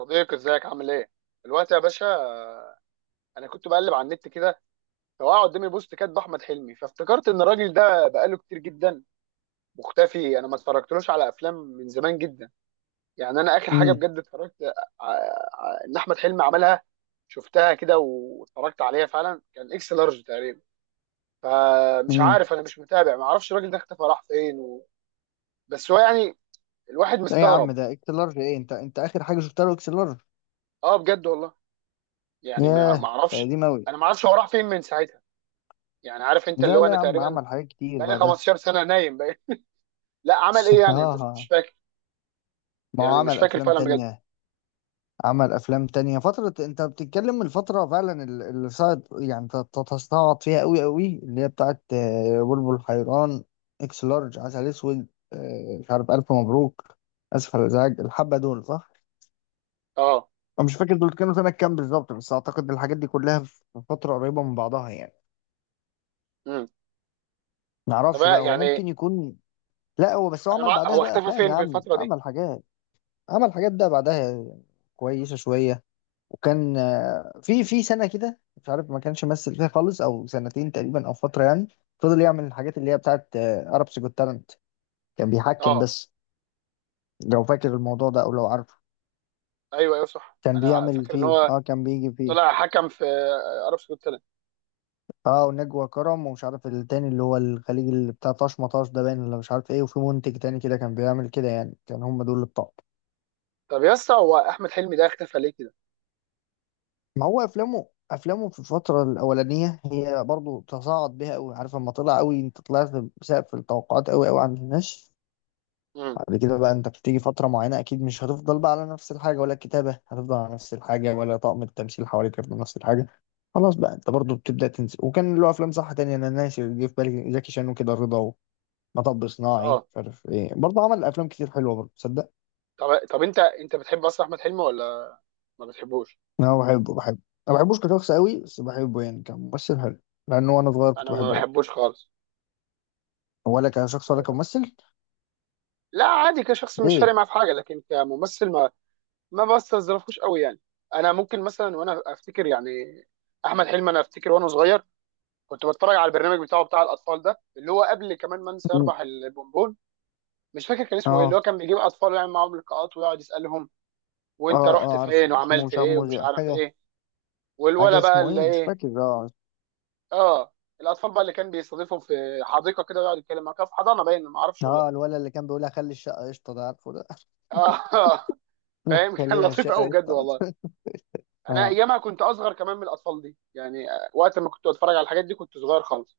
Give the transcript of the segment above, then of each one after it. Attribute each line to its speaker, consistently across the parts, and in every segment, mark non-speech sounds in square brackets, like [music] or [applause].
Speaker 1: صديقي ازيك عامل ايه؟ دلوقتي يا باشا، انا كنت بقلب على النت كده، فوقع قدامي بوست كاتب احمد حلمي، فافتكرت ان الراجل ده بقاله كتير جدا مختفي. انا ما اتفرجتلوش على افلام من زمان جدا. يعني انا اخر حاجه
Speaker 2: امم
Speaker 1: بجد اتفرجت ان احمد حلمي عملها، شفتها كده واتفرجت عليها فعلا، كان اكس لارج تقريبا. فمش
Speaker 2: امم.
Speaker 1: عارف، انا مش متابع، ما اعرفش الراجل ده اختفى راح فين بس هو يعني الواحد
Speaker 2: لا يا عم،
Speaker 1: مستغرب.
Speaker 2: ده اكس لارج ايه؟ انت اخر حاجه شفتها له اكس لارج؟
Speaker 1: اه بجد والله. يعني ما
Speaker 2: ياه،
Speaker 1: ما
Speaker 2: ده
Speaker 1: اعرفش.
Speaker 2: قديم اوي.
Speaker 1: انا ما اعرفش هو راح فين من ساعتها. يعني عارف انت اللي
Speaker 2: لا
Speaker 1: هو
Speaker 2: لا
Speaker 1: انا
Speaker 2: يا عم،
Speaker 1: تقريبا
Speaker 2: عمل حاجات كتير
Speaker 1: بقالي
Speaker 2: بعدها.
Speaker 1: 15 سنه نايم بقى. لا عمل ايه؟
Speaker 2: [laughs]
Speaker 1: يعني مش
Speaker 2: اه،
Speaker 1: فاكر.
Speaker 2: ما هو
Speaker 1: يعني مش
Speaker 2: عمل
Speaker 1: فاكر
Speaker 2: افلام
Speaker 1: فعلا بجد.
Speaker 2: تانية. عمل افلام تانية. فتره انت بتتكلم من الفتره فعلا اللي صعد، يعني تستعبط فيها اوي اوي، اللي هي بتاعت بلبل حيران، اكس لارج، عسل اسود، مش عارف، الف مبروك، اسف على الازعاج، الحبه دول صح.
Speaker 1: اه.
Speaker 2: انا مش فاكر دول كانوا سنه كام بالظبط، بس اعتقد الحاجات دي كلها في فتره قريبه من بعضها يعني.
Speaker 1: امم.
Speaker 2: معرفش بقى، هو
Speaker 1: يعني
Speaker 2: ممكن يكون. لا، هو بس هو عمل بعدها
Speaker 1: هو
Speaker 2: بقى
Speaker 1: اختفى
Speaker 2: افلام يا
Speaker 1: فين في
Speaker 2: عم،
Speaker 1: الفتره دي؟
Speaker 2: عمل حاجات. عمل حاجات ده بعدها كويسه شويه. وكان في سنه كده مش عارف ما كانش ممثل فيها خالص، او سنتين تقريبا، او فتره يعني. فضل يعمل الحاجات اللي هي بتاعت ارابس جوت تالنت، كان بيحكم
Speaker 1: اه.
Speaker 2: بس. لو فاكر الموضوع ده او لو عارفه،
Speaker 1: ايوه صح،
Speaker 2: كان
Speaker 1: انا
Speaker 2: بيعمل
Speaker 1: فاكر ان
Speaker 2: فيه،
Speaker 1: هو
Speaker 2: اه كان بيجي فيه.
Speaker 1: طلع حكم في عرب سعود سنه.
Speaker 2: اه، ونجوى كرم، ومش عارف التاني اللي هو الخليجي اللي بتاع طاش مطاش ده باين، ولا مش عارف ايه. وفي منتج تاني كده كان بيعمل كده يعني. كان هم دول اللي بتوع.
Speaker 1: طب يا اسطى، هو احمد حلمي ده اختفى ليه كده؟
Speaker 2: ما هو افلامه، افلامه في الفتره الاولانيه هي برضو تصاعد بيها قوي. عارف لما طلع قوي، انت طلعت بسقف التوقعات قوي قوي عند الناس.
Speaker 1: امم.
Speaker 2: بعد كده بقى انت بتيجي فتره معينه اكيد مش هتفضل بقى على نفس الحاجه، ولا الكتابه هتفضل على نفس الحاجه، ولا طاقم التمثيل حواليك هيفضل نفس الحاجه. خلاص بقى انت برضو بتبدا تنسى. وكان له افلام صح تانية، انا ناسي. اللي جه في بالي زكي شان وكده، رضا، ومطب صناعي،
Speaker 1: اه.
Speaker 2: مش عارف ايه، برضه عمل افلام كتير حلوه برضه تصدق.
Speaker 1: طب انت بتحب اصلا احمد حلمي ولا ما بتحبوش؟
Speaker 2: انا بحبه بحبه. ما بحبوش كشخص قوي، بس بحبه يعني كممثل حلو. لانه وانا صغير
Speaker 1: انا
Speaker 2: كنت
Speaker 1: ما
Speaker 2: بحبه أوي.
Speaker 1: بحبوش خالص.
Speaker 2: ولا كشخص ولا كممثل.
Speaker 1: لا عادي، كشخص مش فارق
Speaker 2: ليه؟
Speaker 1: معاه في حاجه، لكن كممثل ما ما بستظرفوش قوي يعني. انا ممكن مثلا وانا افتكر يعني احمد حلمي، انا افتكر وانا صغير كنت بتفرج على البرنامج بتاعه، بتاع الاطفال ده اللي هو قبل كمان ما انسى
Speaker 2: م.
Speaker 1: يربح البونبون. مش فاكر كان اسمه ايه، اللي هو
Speaker 2: اه.
Speaker 1: كان بيجيب اطفال ويعمل معاهم لقاءات ويقعد يسالهم وانت
Speaker 2: اه.
Speaker 1: رحت
Speaker 2: اه،
Speaker 1: فين
Speaker 2: عارفه اسمه،
Speaker 1: وعملت
Speaker 2: مش عارف
Speaker 1: ايه ومش عارف
Speaker 2: حاجه.
Speaker 1: ايه.
Speaker 2: حاجه
Speaker 1: والولا بقى
Speaker 2: اسمه
Speaker 1: اللي
Speaker 2: ايه، مش
Speaker 1: ايه.
Speaker 2: فاكر. اه.
Speaker 1: اه. الاطفال بقى اللي كان بيستضيفهم في حديقه كده، ويقعد يتكلم معاك في حضانه باين، ما اعرفش والله.
Speaker 2: اه، الولد اللي كان بيقول هخلي الشقه قشطه، ده عارفه ده؟
Speaker 1: اه. [laughs]
Speaker 2: [laughs] لك
Speaker 1: فاهم، كان
Speaker 2: خلي لها
Speaker 1: لطيف قوي
Speaker 2: الشقه
Speaker 1: بجد والله.
Speaker 2: قشطه. [laughs]
Speaker 1: انا
Speaker 2: اه،
Speaker 1: ايامها كنت اصغر كمان من الاطفال دي يعني، وقت ما كنت اتفرج على الحاجات دي كنت صغير خالص.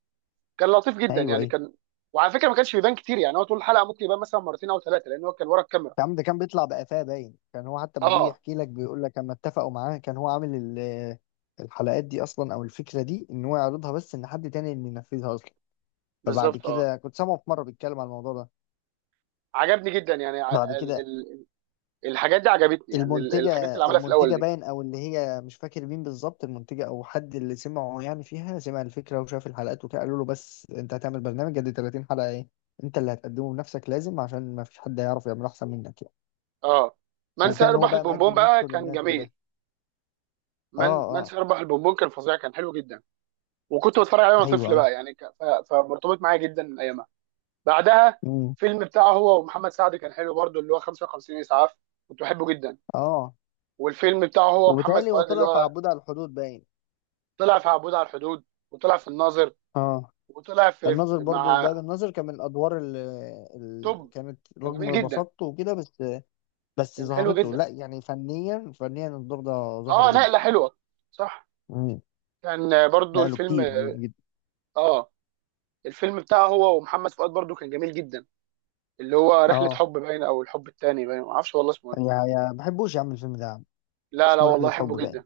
Speaker 1: كان لطيف جدا
Speaker 2: ايوه
Speaker 1: يعني
Speaker 2: ايوه.
Speaker 1: كان. وعلى فكره ما كانش بيبان كتير، يعني هو طول الحلقه ممكن يبان مثلا مرتين او ثلاثه، لان هو كان ورا الكاميرا.
Speaker 2: يا عم ده كان بيطلع بقفاه باين، كان هو حتى ما بيجي
Speaker 1: اه.
Speaker 2: يحكي لك بيقول لك اما اتفقوا معاه كان هو عامل الحلقات دي اصلا، او الفكره دي ان هو يعرضها، بس ان حد تاني اللي ينفذها اصلا. فبعد
Speaker 1: بالظبط اه.
Speaker 2: كده كنت سامعه في مره بيتكلم على الموضوع ده.
Speaker 1: عجبني جدا يعني ع-
Speaker 2: بعد
Speaker 1: ال
Speaker 2: كده
Speaker 1: ال الحاجات دي عجبتني، يعني
Speaker 2: المنتجة.
Speaker 1: الحاجات اللي عملها في الاول
Speaker 2: المنتجة
Speaker 1: دي.
Speaker 2: باين، أو اللي هي مش فاكر مين بالظبط، المنتجة أو حد اللي سمعه يعني فيها، سمع الفكرة وشاف الحلقات وكده، قالوا له بس أنت هتعمل برنامج قد 30 حلقة إيه؟ أنت اللي هتقدمه بنفسك لازم، عشان ما فيش حد هيعرف يعمل أحسن منك يعني.
Speaker 1: اه. من
Speaker 2: وكان هو
Speaker 1: سيربح
Speaker 2: بقى
Speaker 1: البونبون
Speaker 2: مقدم
Speaker 1: بقى
Speaker 2: نفسه
Speaker 1: كان
Speaker 2: للناس
Speaker 1: جميل.
Speaker 2: بده. أه.
Speaker 1: من
Speaker 2: أه.
Speaker 1: سيربح البونبون كان فظيع، كان حلو جدا. وكنت بتفرج عليه وانا
Speaker 2: أيوه
Speaker 1: طفل
Speaker 2: أيوه.
Speaker 1: بقى، يعني فمرتبط معايا جدا ايامها. بعدها
Speaker 2: أمم،
Speaker 1: فيلم بتاعه هو ومحمد سعد كان حلو برضه، اللي هو 55 اسعاف، كنت بحبه جدا.
Speaker 2: أه.
Speaker 1: والفيلم بتاعه هو ومحمد
Speaker 2: وبالتالي هو
Speaker 1: فؤاد اللي
Speaker 2: طلع في
Speaker 1: هو
Speaker 2: عبود على الحدود باين.
Speaker 1: طلع في عبود على الحدود، وطلع في الناظر،
Speaker 2: أه،
Speaker 1: وطلع في
Speaker 2: الناظر برضو
Speaker 1: مع
Speaker 2: ده، بالناظر كان من الأدوار اللي، اللي
Speaker 1: توب.
Speaker 2: كانت
Speaker 1: كان جميل
Speaker 2: رغم
Speaker 1: جدا.
Speaker 2: بساطته وكده بس، بس
Speaker 1: كان حلو
Speaker 2: ظهرته،
Speaker 1: جدا.
Speaker 2: لا يعني فنيا، فنيا الدور ده ظهره
Speaker 1: اه نقله
Speaker 2: جدا.
Speaker 1: حلوه. صح.
Speaker 2: مم.
Speaker 1: كان برضه
Speaker 2: نقله
Speaker 1: الفيلم.
Speaker 2: كتير يعني جدا.
Speaker 1: اه. الفيلم بتاعه هو ومحمد فؤاد برضه كان جميل جدا، اللي هو رحله
Speaker 2: اه.
Speaker 1: حب باين، او الحب التاني باين، ما اعرفش والله اسمه ايه.
Speaker 2: يا ما بحبوش يا عم الفيلم ده يا عم.
Speaker 1: لا
Speaker 2: اسمه
Speaker 1: والله
Speaker 2: رحلة حب
Speaker 1: احبه
Speaker 2: باين. ما
Speaker 1: جدا.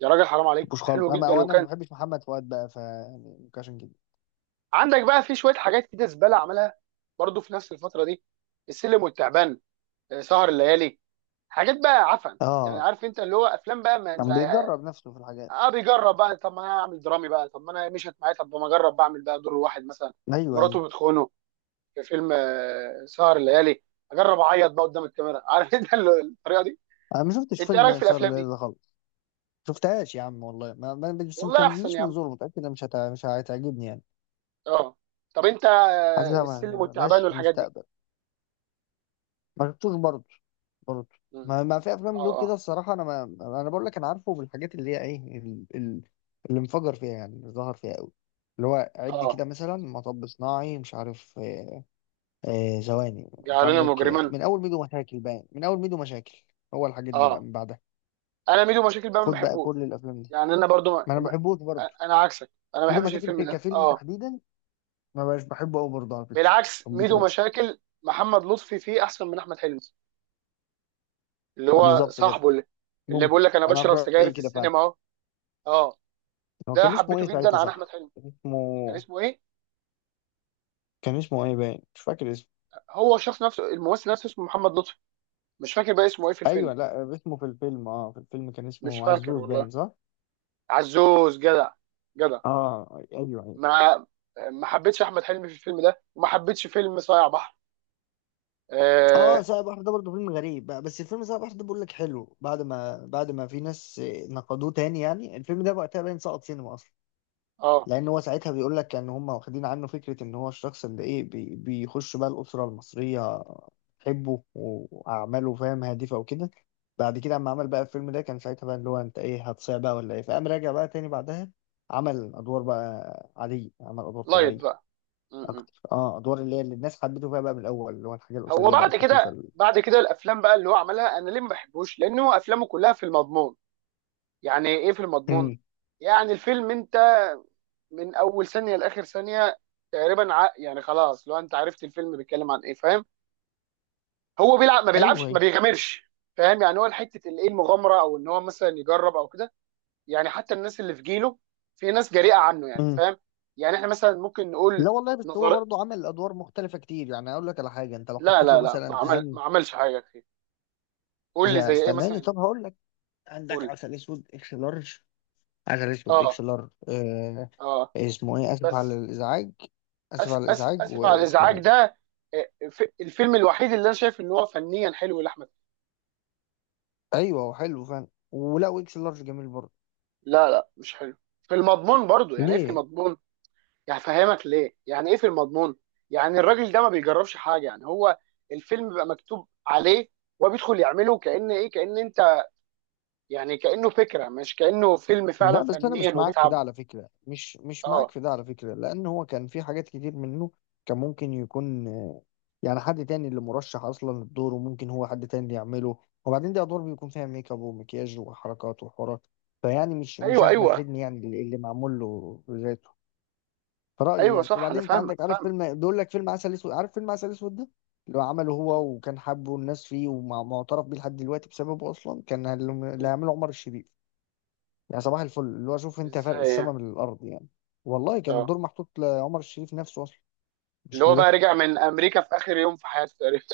Speaker 1: يا راجل حرام عليك،
Speaker 2: بحبوش خالص
Speaker 1: حلو
Speaker 2: انا،
Speaker 1: جدا
Speaker 2: وانا ما
Speaker 1: وكان.
Speaker 2: بحبش محمد فؤاد بقى، ف يعني ممكن عشان كده.
Speaker 1: عندك بقى في شويه حاجات كده زباله عملها برضو في نفس الفتره دي: السلم والتعبان، سهر الليالي. حاجات بقى عفن يعني،
Speaker 2: اه،
Speaker 1: عارف انت اللي هو افلام بقى ما.
Speaker 2: كان بيجرب نفسه في الحاجات.
Speaker 1: اه بيجرب بقى، طب ما انا اعمل درامي بقى، طب ما انا مشيت معايا، طب ما اجرب بعمل بقى دور واحد مثلا
Speaker 2: ايوه ايوه.
Speaker 1: مراته بتخونه في فيلم سهر الليالي، اجرب اعيط بقى قدام الكاميرا [laughs] عارف انت الطريقه دي.
Speaker 2: انا ما شفتش
Speaker 1: انت ايه رايك
Speaker 2: فيلم
Speaker 1: في
Speaker 2: سهر
Speaker 1: الافلام
Speaker 2: الليل
Speaker 1: دي؟
Speaker 2: ده خالص. شفتهاش يا عم والله، ما بس ما
Speaker 1: والله احسن
Speaker 2: تنزليش
Speaker 1: يا
Speaker 2: من
Speaker 1: عم.
Speaker 2: زور، متأكد إنها مش هتعجبني يعني.
Speaker 1: اه. طب انت
Speaker 2: حاسسها
Speaker 1: السلم
Speaker 2: ما
Speaker 1: والتعبان
Speaker 2: لهاش
Speaker 1: والحاجات دي.
Speaker 2: مستقبل. ما شفتوش برضه. برضه.
Speaker 1: مم.
Speaker 2: ما في
Speaker 1: اه
Speaker 2: افلام له
Speaker 1: اه
Speaker 2: كده الصراحه، انا ما. انا بقول لك انا عارفه بالحاجات اللي هي ايه، اللي انفجر فيها يعني، اللي ظهر فيها قوي. اللي هو عد
Speaker 1: اه
Speaker 2: كده مثلا مطب صناعي، مش عارف ثواني، انت
Speaker 1: جعلنا
Speaker 2: عندك
Speaker 1: مجرما.
Speaker 2: من اول ميدو مشاكل باين، من اول ميدو مشاكل. هو الحاجات دي بقى
Speaker 1: اه.
Speaker 2: من بعدها.
Speaker 1: انا ميدو مشاكل بقى ما
Speaker 2: خد بقى
Speaker 1: بحبوش.
Speaker 2: كل الافلام دي.
Speaker 1: يعني انا برضو
Speaker 2: ما انا ما بحبوش برضه.
Speaker 1: انا عكسك، انا ما
Speaker 2: ميدو
Speaker 1: بحبش
Speaker 2: مشاكل
Speaker 1: الفيلم
Speaker 2: في
Speaker 1: ده
Speaker 2: كفيلم
Speaker 1: اه.
Speaker 2: تحديدا ما بقاش بحبه قوي برضه على فكره. ما
Speaker 1: بالعكس،
Speaker 2: بحبوش
Speaker 1: ميدو
Speaker 2: قوي.
Speaker 1: مشاكل محمد لطفي فيه احسن من احمد حلمي، اللي هو
Speaker 2: بالظبط كده.
Speaker 1: صاحبه اللي، اللي
Speaker 2: ممكن.
Speaker 1: بيقول لك انا
Speaker 2: انا في
Speaker 1: بشرب سجاير
Speaker 2: رايي
Speaker 1: في
Speaker 2: كده فعلا.
Speaker 1: السينما اهو. اه
Speaker 2: هو
Speaker 1: ده
Speaker 2: كان اسمه
Speaker 1: حبيته
Speaker 2: ايه
Speaker 1: جدا
Speaker 2: ساعتها
Speaker 1: عن احمد
Speaker 2: صح؟
Speaker 1: حلمي. كان
Speaker 2: اسمه.
Speaker 1: اسمه ايه؟
Speaker 2: كان اسمه ايه باين، مش فاكر اسمه.
Speaker 1: هو الشخص نفسه، الممثل نفسه اسمه محمد لطفي. مش فاكر بقى اسمه ايه في
Speaker 2: ايوه،
Speaker 1: الفيلم.
Speaker 2: لا اسمه في الفيلم، اه في الفيلم كان
Speaker 1: مش
Speaker 2: اسمه
Speaker 1: فاكر
Speaker 2: عزوز
Speaker 1: والله.
Speaker 2: باين صح.
Speaker 1: عزوز جدع. جدع.
Speaker 2: اه ايوه ايوه.
Speaker 1: ما ما حبيتش احمد حلمي في الفيلم ده، وما حبيتش فيلم صايع بحر.
Speaker 2: اه،
Speaker 1: اه.
Speaker 2: ساعة بحر ده برضه فيلم غريب بقى، بس الفيلم ساعة بحر ده بقول لك حلو بعد ما، في ناس نقدوه تاني يعني. الفيلم ده وقتها باين سقط سينما اصلا،
Speaker 1: آه.
Speaker 2: لان هو ساعتها بيقول لك ان هم واخدين عنه فكره ان هو الشخص اللي ايه بي بيخش بقى الاسره المصريه، حبه واعماله فاهم، هادفه وكده. بعد كده اما عمل بقى الفيلم ده كان ساعتها بقى اللي هو انت ايه هتصيع بقى ولا ايه، فقام راجع بقى تاني بعدها. عمل ادوار بقى عاديه، عمل ادوار
Speaker 1: لايت
Speaker 2: طبيعيه
Speaker 1: بقى. م.
Speaker 2: اكتر. اه ادوار اللي هي اللي الناس حبته فيها بقى من الاول، اللي هو الحاجه
Speaker 1: هو
Speaker 2: الاسريه بقى
Speaker 1: بعد
Speaker 2: الخفيفه
Speaker 1: كده، بعد كده الافلام بقى اللي هو عملها انا ليه ما بحبوش، لان هو افلامه كلها في المضمون. يعني ايه في المضمون؟
Speaker 2: مم.
Speaker 1: يعني الفيلم انت من اول ثانيه لاخر ثانيه تقريبا, يعني خلاص لو انت عرفت الفيلم بيتكلم عن ايه، فاهم، هو بيلعب، ما
Speaker 2: ايوه
Speaker 1: بيلعبش، ما
Speaker 2: ايوه.
Speaker 1: بيغامرش. فاهم يعني هو حته الايه، المغامره، او ان هو مثلا يجرب او كده. يعني حتى الناس اللي في جيله، في ناس جريئه عنه يعني،
Speaker 2: مم.
Speaker 1: فاهم. يعني احنا مثلا ممكن نقول
Speaker 2: لا والله، بس هو
Speaker 1: نظر.
Speaker 2: برضه عمل ادوار مختلفه كتير يعني. اقول لك على حاجه، انت لو
Speaker 1: لا
Speaker 2: حطيت له
Speaker 1: لا لا ما
Speaker 2: مثلا
Speaker 1: عمل،
Speaker 2: اهم.
Speaker 1: ما عملش حاجه كتير. قول لي
Speaker 2: يا
Speaker 1: زي ايه
Speaker 2: استناني،
Speaker 1: مثلا.
Speaker 2: طب هقول لك.
Speaker 1: قول
Speaker 2: عندك
Speaker 1: لي.
Speaker 2: عسل اسود، اكس لارج. عسل اسود، اكس
Speaker 1: اه
Speaker 2: لارج آه.
Speaker 1: اه
Speaker 2: اسمه ايه، اسف على
Speaker 1: بس.
Speaker 2: الازعاج. اسف
Speaker 1: أس
Speaker 2: على
Speaker 1: أس
Speaker 2: الازعاج،
Speaker 1: اسف على
Speaker 2: واسمه
Speaker 1: الازعاج
Speaker 2: ايه.
Speaker 1: ده، الفيلم الوحيد اللي انا شايف ان هو فنيا حلو لاحمد.
Speaker 2: ايوه، هو حلو فعلا. ولا اكس لارج جميل برضه.
Speaker 1: لا مش حلو في المضمون برضو. يعني ايه في
Speaker 2: ليه؟
Speaker 1: المضمون؟ يعني فهمك ليه يعني ايه في المضمون. يعني الراجل ده ما بيجربش حاجه، يعني هو الفيلم بيبقى مكتوب عليه وبيدخل يعمله، كأن ايه، كأن انت يعني كأنه فكره، مش كأنه فيلم فعلا
Speaker 2: لا، بس انا
Speaker 1: فنيا
Speaker 2: مش معاك في ده
Speaker 1: وبيتعب.
Speaker 2: على فكره، مش معاك
Speaker 1: اه.
Speaker 2: في ده على فكره، لان هو كان في حاجات كتير منه كان ممكن يكون يعني حد تاني اللي مرشح اصلا للدور، وممكن هو حد تاني اللي يعمله. وبعدين دي ادوار بيكون فيها ميك اب ومكياج وحركات وحوارات، فيعني مش
Speaker 1: ايوه
Speaker 2: احمد
Speaker 1: ايوه
Speaker 2: حلمي يعني اللي اللي معمول له ذاته. رأيي
Speaker 1: ايوه
Speaker 2: يعني.
Speaker 1: صح، انا
Speaker 2: وبعدين انت
Speaker 1: فاهمك
Speaker 2: عندك، عارف
Speaker 1: فاهمك.
Speaker 2: فيلم بيقول لك فيلم عسل اسود، عارف فيلم عسل اسود ده؟ اللي هو عمله
Speaker 1: م-
Speaker 2: هو، وكان حابه الناس فيه ومعترف بيه لحد دلوقتي، بسببه اصلا كان اللي اللي
Speaker 1: م.
Speaker 2: هيعمله عمر الشريف. يعني صباح الفل، اللي هو شوف انت فرق
Speaker 1: ازاي يعني؟
Speaker 2: السما من الارض يعني. والله كان
Speaker 1: اه.
Speaker 2: دور محطوط لعمر الشريف نفسه اصلا،
Speaker 1: اللي
Speaker 2: مش
Speaker 1: هو بقى
Speaker 2: لده.
Speaker 1: رجع من امريكا في اخر يوم في حياته تقريبا،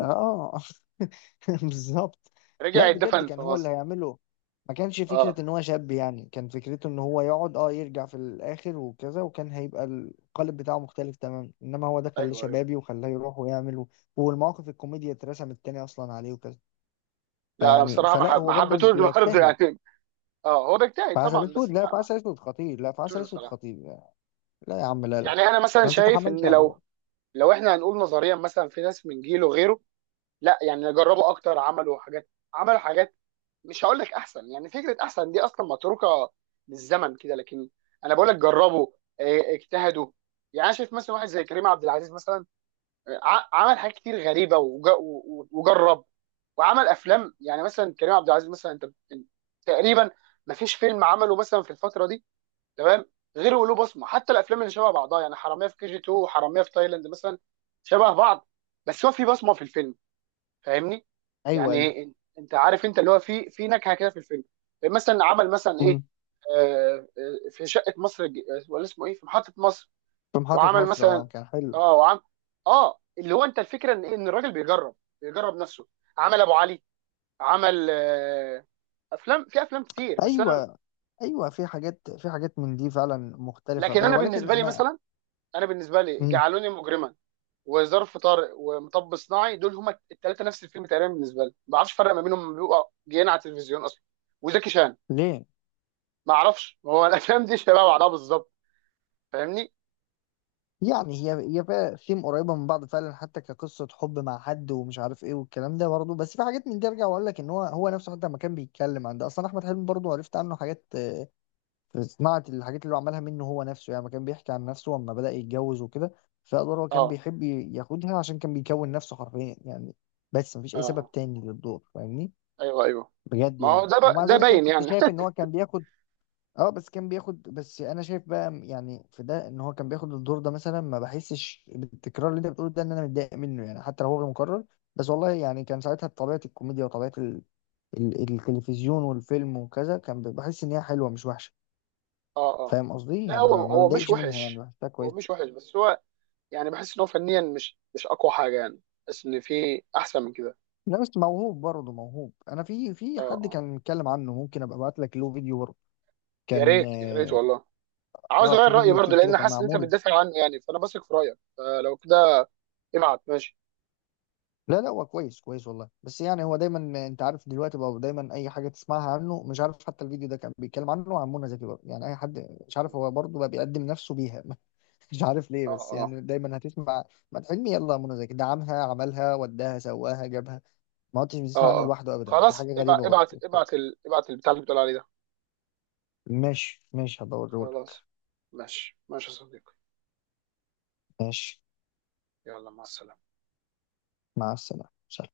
Speaker 2: اه [laughs] بالظبط.
Speaker 1: رجع
Speaker 2: لا بجد
Speaker 1: يتدفن في
Speaker 2: كان هو اللي
Speaker 1: مصر.
Speaker 2: هيعمله. ما كانش
Speaker 1: اه.
Speaker 2: فكرة ان هو شاب يعني، كان فكرته ان هو يقعد اه يرجع في الاخر وكذا، وكان هيبقى القالب بتاعه مختلف تماما، انما هو ده خلاه
Speaker 1: ايوه.
Speaker 2: شبابي وخلاه يروح ويعمل والمواقف الكوميديا اترسمت تاني اصلا عليه وكذا.
Speaker 1: لا انا
Speaker 2: فيعني
Speaker 1: بصراحه
Speaker 2: فلا
Speaker 1: ما
Speaker 2: هو برضه
Speaker 1: حبيتهوش برضه [laughs]
Speaker 2: بيجتهد.
Speaker 1: يعني. اه هو
Speaker 2: في
Speaker 1: بيجتهد
Speaker 2: عسل
Speaker 1: طبعا، بس
Speaker 2: اسود، لا
Speaker 1: ما
Speaker 2: في
Speaker 1: ما
Speaker 2: عسل اسود خطير، لا في عسل
Speaker 1: حبيتهوش
Speaker 2: اسود
Speaker 1: بصراحه.
Speaker 2: خطير لا. لا يا عم لا لا،
Speaker 1: يعني انا مثلا
Speaker 2: ما
Speaker 1: شايف
Speaker 2: تتحملش
Speaker 1: ان
Speaker 2: عليه.
Speaker 1: لو، لو احنا هنقول نظريا مثلا، في ناس من جيله غيره. لا يعني جربوا اكتر، عملوا حاجات، عملوا حاجات، مش هقول لك احسن، يعني فكره احسن دي اصلا متروكه للزمن كده، لكن انا بقول لك جربوا، اه، اجتهدوا. يعني انا شايف مثلا واحد زي كريم عبد العزيز مثلا، عمل حاجات كتير غريبه وجرب وعمل افلام. يعني مثلا كريم عبد العزيز مثلا، انت أنت تقريبا ما فيش فيلم عمله مثلا في الفتره دي، تمام، غير وله بصمه. حتى الافلام اللي شبه بعضها يعني، حراميه في كي جي 2 وحراميه في تايلاند مثلا، شبه بعض، بس هو في بصمه في الفيلم. فاهمني؟
Speaker 2: ايوه ايوه.
Speaker 1: يعني أن- انت عارف انت اللي هو في في نكهه كده في الفيلم. مثلا عمل مثلا ايه،
Speaker 2: أمم.
Speaker 1: في ولا اسمه ايه، في محطه مصر.
Speaker 2: في محطة
Speaker 1: وعمل
Speaker 2: مصر،
Speaker 1: مثلا.
Speaker 2: اه كان حلو.
Speaker 1: اه وعم اه اللي هو انت الفكره ان ان الراجل بيجرب، بيجرب نفسه. عمل ابو علي، عمل افلام افلام كتير. بس انا،
Speaker 2: ايوه ايوه، في حاجات، في حاجات من دي فعلا مختلفه
Speaker 1: لكن
Speaker 2: بس،
Speaker 1: انا
Speaker 2: ولكن
Speaker 1: بالنسبه لي
Speaker 2: انا.
Speaker 1: مثلا، انا بالنسبه لي
Speaker 2: مم.
Speaker 1: جعلوني مجرما وظرف طارق ومطب صناعي، دول هما الثلاثه نفس الفيلم تقريبا بالنسبه لي، ما بعرفش الفرق ما بينهم، بيبقى جايين على التلفزيون اصلا. وزكي شان.
Speaker 2: ليه؟
Speaker 1: ما اعرفش هو [laughs] الافلام دي شبه بعضها بالظبط. فاهمني؟
Speaker 2: يعني هي، هي فيها ثيم قريبه من بعض فعلا، حتى كقصه حب مع حد ومش عارف ايه والكلام ده برضه. بس في حاجات من دي ارجع واقول لك ان هو هو نفسه حتى لما كان بيتكلم عن ده اصلا، احمد حلمي برضه عرفت عنه حاجات في صناعه الحاجات اللي هو عملها، منه هو نفسه يعني، لما كان بيحكي عن نفسه لما بدا يتجوز وكده. فادوار هو كان
Speaker 1: اه
Speaker 2: بيحب ياخدها عشان كان بيكون نفسه حرفيا يعني. بس مفيش
Speaker 1: اه.
Speaker 2: اي
Speaker 1: آه.
Speaker 2: سبب تاني للدور، فاهمني؟
Speaker 1: ايوه ايوه.
Speaker 2: بجد
Speaker 1: ما هو
Speaker 2: يعني.
Speaker 1: ده
Speaker 2: ومع
Speaker 1: ده
Speaker 2: ذلك انا
Speaker 1: باين
Speaker 2: كنت
Speaker 1: يعني.
Speaker 2: شايف ان هو كان بياخد، اه بس كان بياخد. بس انا شايف بقى يعني في ده، ان هو كان بياخد الدور ده مثلا ما بحسش بالتكرار اللي انت بتقوله ده، ان انا متضايق منه يعني، حتى لو هو غير مكرر. بس والله يعني كان ساعتها طبيعة الكوميديا وطبيعة التلفزيون والفيلم وكذا كان بحس ان هي حلوة مش وحشة.
Speaker 1: [laughs] اه اه.
Speaker 2: فاهم قصدي
Speaker 1: لا
Speaker 2: يعني؟
Speaker 1: هو،
Speaker 2: ما
Speaker 1: هو مش
Speaker 2: بتضايقش منها يعني،
Speaker 1: وحش.
Speaker 2: بحسها
Speaker 1: هو
Speaker 2: كويس.
Speaker 1: مش وحش بس هو يعني بحس ان هو فنيا مش مش اقوى حاجه يعني. بحس ان في احسن من كده.
Speaker 2: لا، بس موهوب برضه، موهوب. انا في في
Speaker 1: اه
Speaker 2: حد
Speaker 1: اه.
Speaker 2: كان متكلم عنه، ممكن ابقى ابعت لك له فيديو برضه.
Speaker 1: يا
Speaker 2: كان
Speaker 1: ريت يا ريت
Speaker 2: اه،
Speaker 1: والله. عاوز اغير
Speaker 2: في
Speaker 1: رايي
Speaker 2: فيديو
Speaker 1: برضه،
Speaker 2: يوتيوب كده
Speaker 1: لان
Speaker 2: كان
Speaker 1: حاسس ان انت
Speaker 2: معمول.
Speaker 1: بتدافع عنه يعني، فانا بثق في رايك فلو كده ابعت، ماشي.
Speaker 2: لا لا هو كويس كويس والله، بس يعني هو دايما انت عارف دلوقتي بقى، دايما اي حاجه تسمعها عنه مش عارف، حتى الفيديو ده كان بيتكلم عنه عن منى زكي بقى يعني، اي حد مش عارف، هو برضه بقى بيقدم نفسه بيها. [laughs] مش عارف ليه،
Speaker 1: اه
Speaker 2: بس
Speaker 1: اه
Speaker 2: يعني دايما هتسمع، ما حلمي يلا منى زكي دعمها، عملها، وداها، سواها، جابها. ما كنتش بتسمع
Speaker 1: اه
Speaker 2: عنه
Speaker 1: اه.
Speaker 2: لوحده ابدا، دي
Speaker 1: خلاص
Speaker 2: حاجه
Speaker 1: ابعت
Speaker 2: غريبه برضه.
Speaker 1: ابعت ابعت ابعت البتاع اللي بتقول عليه ده.
Speaker 2: ماشي ماشي، هبقى اوريهولك.
Speaker 1: خلاص. ماشي ماشي يا صديقي.
Speaker 2: ماشي.
Speaker 1: يلا، مع السلامه.
Speaker 2: مع السلامه. سلام.